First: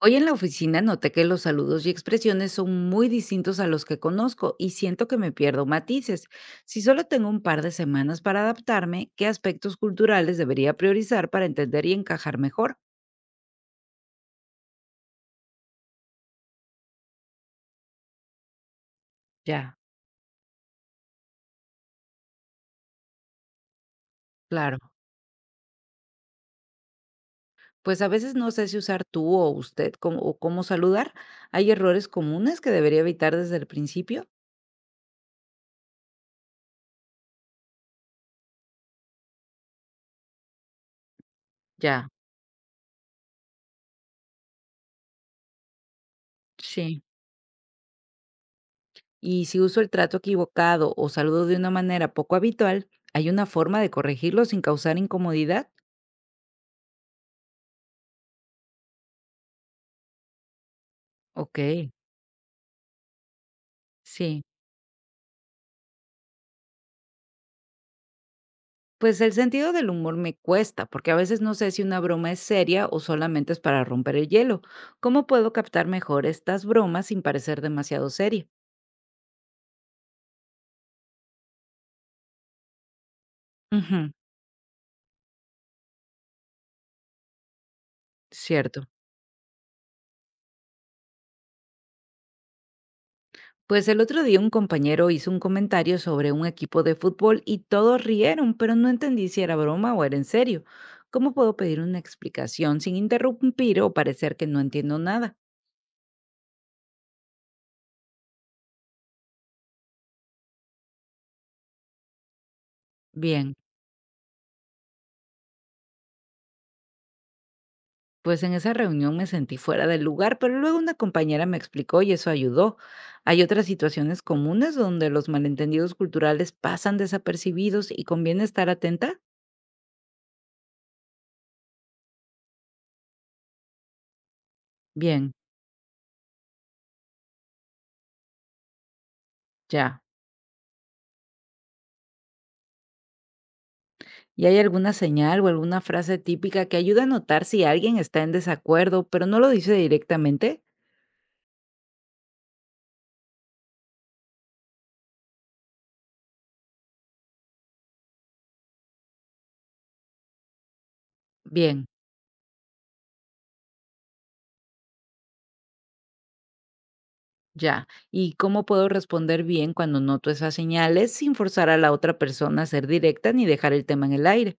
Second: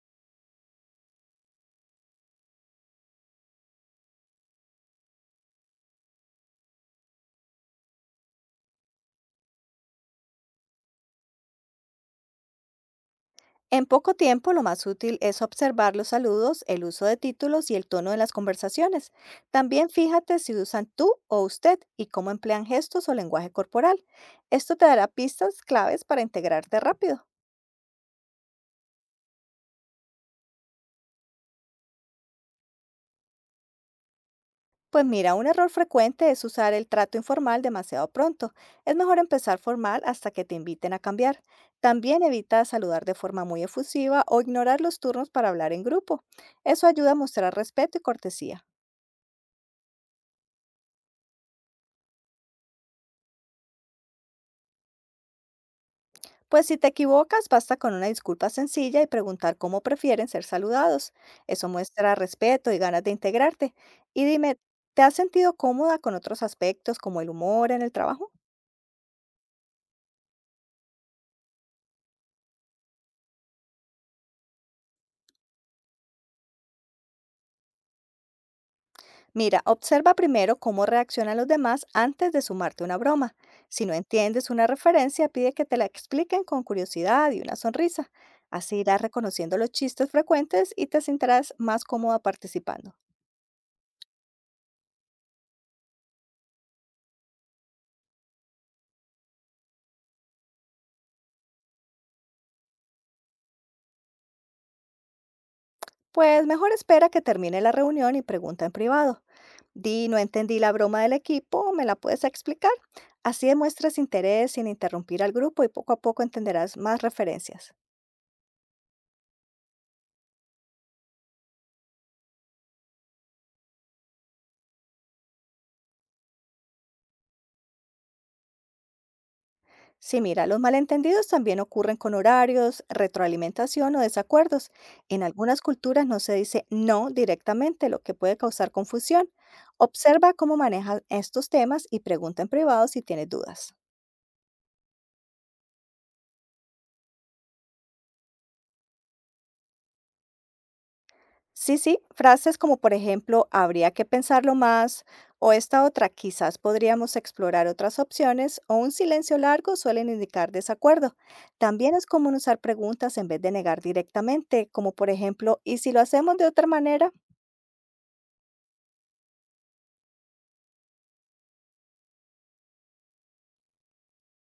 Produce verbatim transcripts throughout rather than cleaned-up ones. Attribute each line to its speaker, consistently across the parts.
Speaker 1: Hoy en la oficina noté que los saludos y expresiones son muy distintos a los que conozco y siento que me pierdo matices. Si solo tengo un par de semanas para adaptarme, ¿qué aspectos culturales debería priorizar para entender y encajar mejor?
Speaker 2: En poco tiempo, lo más útil es observar los saludos, el uso de títulos y el tono de las conversaciones.
Speaker 1: Ya.
Speaker 2: También fíjate si usan tú o usted y cómo emplean gestos o lenguaje corporal. Esto
Speaker 1: Claro,
Speaker 2: te dará pistas claves para integrarte rápido.
Speaker 1: pues a veces no sé si usar tú o usted como- o cómo saludar. ¿Hay errores comunes que debería evitar desde el principio?
Speaker 2: Pues mira, un error frecuente es usar el trato informal demasiado pronto. Es mejor empezar formal hasta que te inviten a cambiar.
Speaker 1: Ya,
Speaker 2: También evita saludar de forma muy efusiva o ignorar los turnos para hablar en grupo. Eso
Speaker 1: sí.
Speaker 2: ayuda a mostrar respeto y cortesía.
Speaker 1: Y si uso el trato equivocado o saludo de una manera poco habitual, ¿hay una forma de corregirlo sin causar incomodidad?
Speaker 2: Pues si te equivocas, basta con una disculpa sencilla y preguntar cómo prefieren ser saludados. Eso
Speaker 1: Ok.
Speaker 2: muestra respeto y ganas de integrarte. Y
Speaker 1: Sí,
Speaker 2: dime, ¿te has sentido cómoda con otros aspectos como el humor en el trabajo?
Speaker 1: pues el sentido del humor me cuesta, porque a veces no sé si una broma es seria o solamente es para romper el hielo. ¿Cómo puedo captar mejor estas bromas sin parecer demasiado seria?
Speaker 2: Mira, observa primero cómo reaccionan los demás antes de sumarte una broma. Si no
Speaker 1: Ujú,
Speaker 2: entiendes una referencia, pide que te la expliquen con curiosidad y una sonrisa. Así
Speaker 1: cierto.
Speaker 2: irás reconociendo los chistes frecuentes y te sentirás más cómoda participando.
Speaker 1: Pues el otro día un compañero hizo un comentario sobre un equipo de fútbol y todos rieron, pero no entendí si era broma o era en serio. ¿Cómo puedo pedir una explicación sin interrumpir o parecer que no entiendo nada?
Speaker 2: Pues mejor espera que termine la reunión y pregunta en privado. Di, no entendí la broma del equipo, ¿me la puedes explicar? Así
Speaker 1: Bien.
Speaker 2: demuestras interés sin interrumpir al grupo y poco a poco entenderás más referencias.
Speaker 1: Pues en esa reunión me sentí fuera del lugar, pero luego una compañera me explicó y eso ayudó. Hay otras situaciones comunes donde los malentendidos culturales pasan desapercibidos y conviene estar atenta.
Speaker 2: Sí, mira, los malentendidos también ocurren con horarios, retroalimentación o desacuerdos. En
Speaker 1: Bien,
Speaker 2: algunas culturas no se dice no directamente, lo que puede causar confusión.
Speaker 1: ya.
Speaker 2: Observa cómo manejan estos temas y pregunta en privado si tienes dudas.
Speaker 1: ¿Y hay alguna señal o alguna frase típica que ayuda a notar si alguien está en desacuerdo, pero no lo dice directamente?
Speaker 2: Sí, sí, frases como por ejemplo, habría que pensarlo más o esta otra, quizás podríamos explorar otras opciones o un silencio largo suelen indicar desacuerdo.
Speaker 1: Bien,
Speaker 2: También es común usar preguntas en vez de negar directamente, como por ejemplo, ¿y si lo hacemos de otra manera?
Speaker 1: ya. ¿Y cómo puedo responder bien cuando noto esas señales sin forzar a la otra persona a ser directa ni dejar el tema en el aire?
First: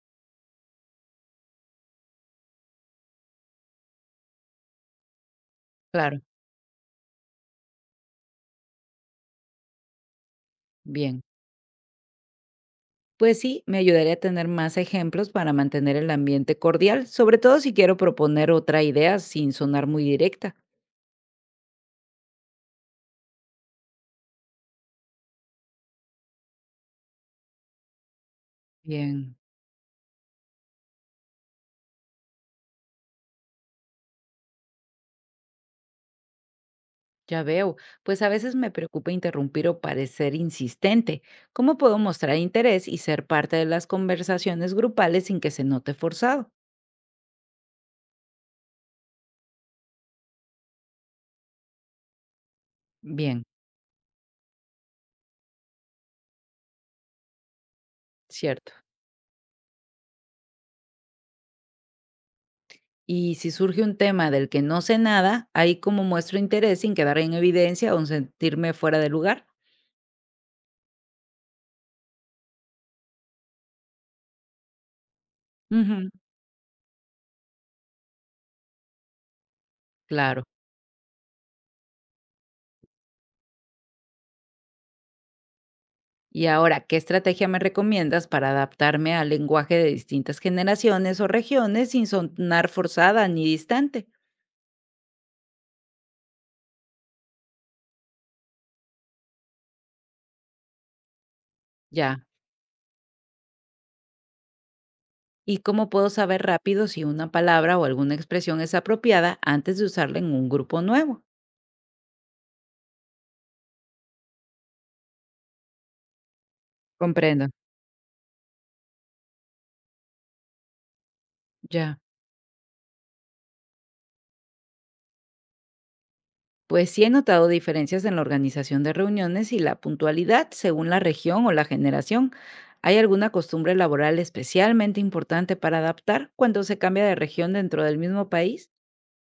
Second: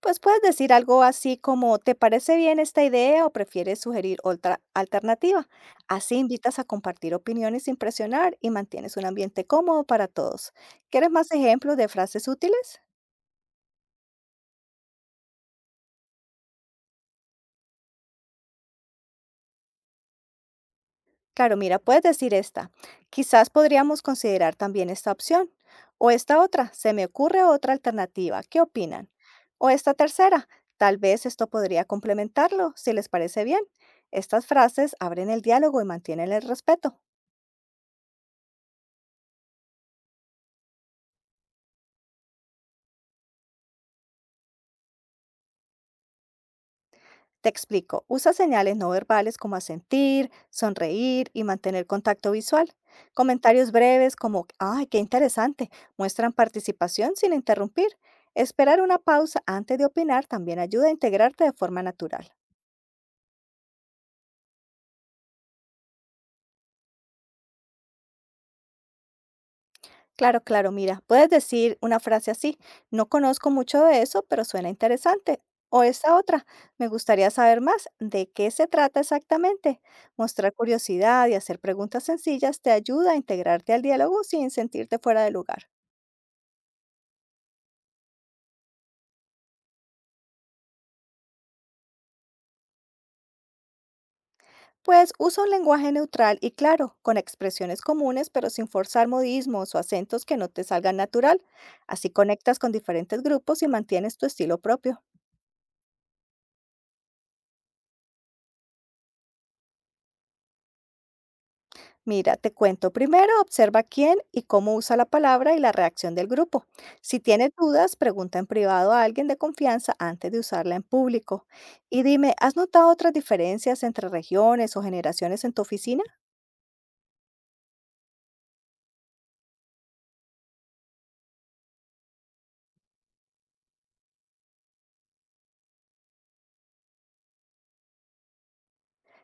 Speaker 2: Pues puedes decir algo así como, ¿te parece bien esta idea o prefieres sugerir otra alternativa? Así
Speaker 1: Claro,
Speaker 2: invitas a compartir opiniones sin presionar y mantienes un ambiente cómodo para todos. ¿Quieres
Speaker 1: bien.
Speaker 2: más ejemplos de frases útiles?
Speaker 1: Pues sí, me ayudaría a tener más ejemplos para mantener el ambiente cordial, sobre todo si quiero proponer otra idea sin sonar muy directa.
Speaker 2: Claro, mira, puedes decir esta. Quizás podríamos considerar también esta opción. O esta otra, se me ocurre otra alternativa. ¿Qué opinan?
Speaker 1: Bien,
Speaker 2: O esta tercera, tal vez esto podría complementarlo, si les parece bien. Estas frases abren el diálogo y mantienen el respeto.
Speaker 1: ya veo. Pues a veces me preocupa interrumpir o parecer insistente. ¿Cómo puedo mostrar interés y ser parte de las conversaciones grupales sin que se note forzado?
Speaker 2: Te explico, usa señales no verbales como asentir, sonreír y mantener contacto visual.
Speaker 1: Bien,
Speaker 2: Comentarios breves como, ¡ay, qué interesante! Muestran participación sin interrumpir.
Speaker 1: cierto.
Speaker 2: Esperar una pausa antes de opinar también ayuda a integrarte de forma natural.
Speaker 1: Y si surge un tema del que no sé nada, ahí como muestro interés sin quedar en evidencia o sentirme fuera de lugar.
Speaker 2: Claro, claro, mira, puedes decir una frase así, no conozco mucho de eso, pero suena interesante. O
Speaker 1: Ujú,
Speaker 2: esta otra, me gustaría saber más de qué se trata exactamente.
Speaker 1: claro.
Speaker 2: Mostrar curiosidad y hacer preguntas sencillas te ayuda a integrarte al diálogo sin sentirte fuera de lugar.
Speaker 1: Y ahora, ¿qué estrategia me recomiendas para adaptarme al lenguaje de distintas generaciones o regiones sin sonar forzada ni distante?
Speaker 2: Pues usa un lenguaje neutral y claro, con expresiones comunes, pero sin forzar modismos o acentos que no te salgan natural. Así
Speaker 1: Ya.
Speaker 2: conectas con diferentes grupos y mantienes tu estilo propio.
Speaker 1: ¿Y cómo puedo saber rápido si una palabra o alguna expresión es apropiada antes de usarla en un grupo nuevo?
Speaker 2: Mira, te cuento. Primero, observa quién y cómo usa la palabra y la reacción del grupo. Si
Speaker 1: Comprendo.
Speaker 2: tienes dudas, pregunta en privado a alguien de confianza antes de usarla en público.
Speaker 1: Ya.
Speaker 2: Y dime, ¿has notado otras diferencias entre regiones o generaciones en tu oficina?
Speaker 1: Pues sí he notado diferencias en la organización de reuniones y la puntualidad según la región o la generación. ¿Hay alguna costumbre laboral especialmente importante para adaptar cuando se cambia de región dentro del mismo país?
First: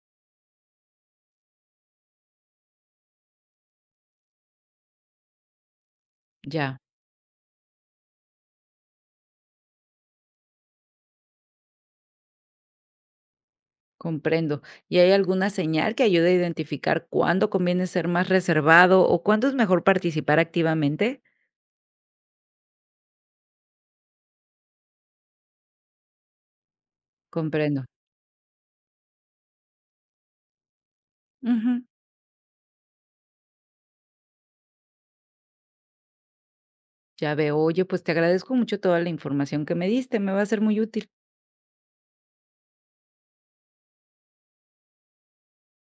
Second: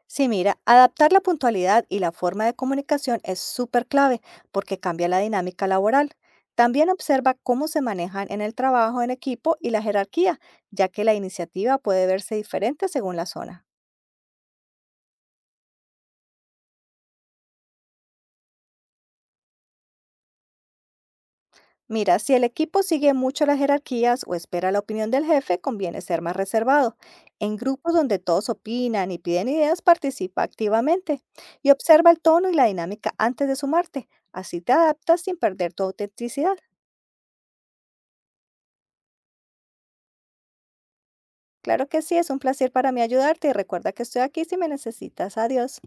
Speaker 2: Sí, mira, adaptar la puntualidad y la forma de comunicación es súper clave porque cambia la dinámica laboral.
Speaker 1: Ya.
Speaker 2: También observa cómo se manejan en el trabajo en equipo y la jerarquía, ya que la iniciativa puede verse diferente según la zona.
Speaker 1: Comprendo. ¿Y hay alguna señal que ayude a identificar cuándo conviene ser más reservado o cuándo es mejor participar activamente?
Speaker 2: Mira, si el equipo sigue mucho las jerarquías o espera la opinión del jefe, conviene ser más reservado. En
Speaker 1: Comprendo.
Speaker 2: grupos donde todos opinan y piden ideas, participa activamente y
Speaker 1: Ujú.
Speaker 2: observa el tono y la dinámica antes de sumarte. Así te adaptas sin perder tu autenticidad.
Speaker 1: Ya veo. Oye, pues te agradezco mucho toda la información que me diste. Me va a ser muy útil.
Speaker 2: Claro que sí, es un placer para mí ayudarte y recuerda que estoy aquí si me necesitas. Adiós.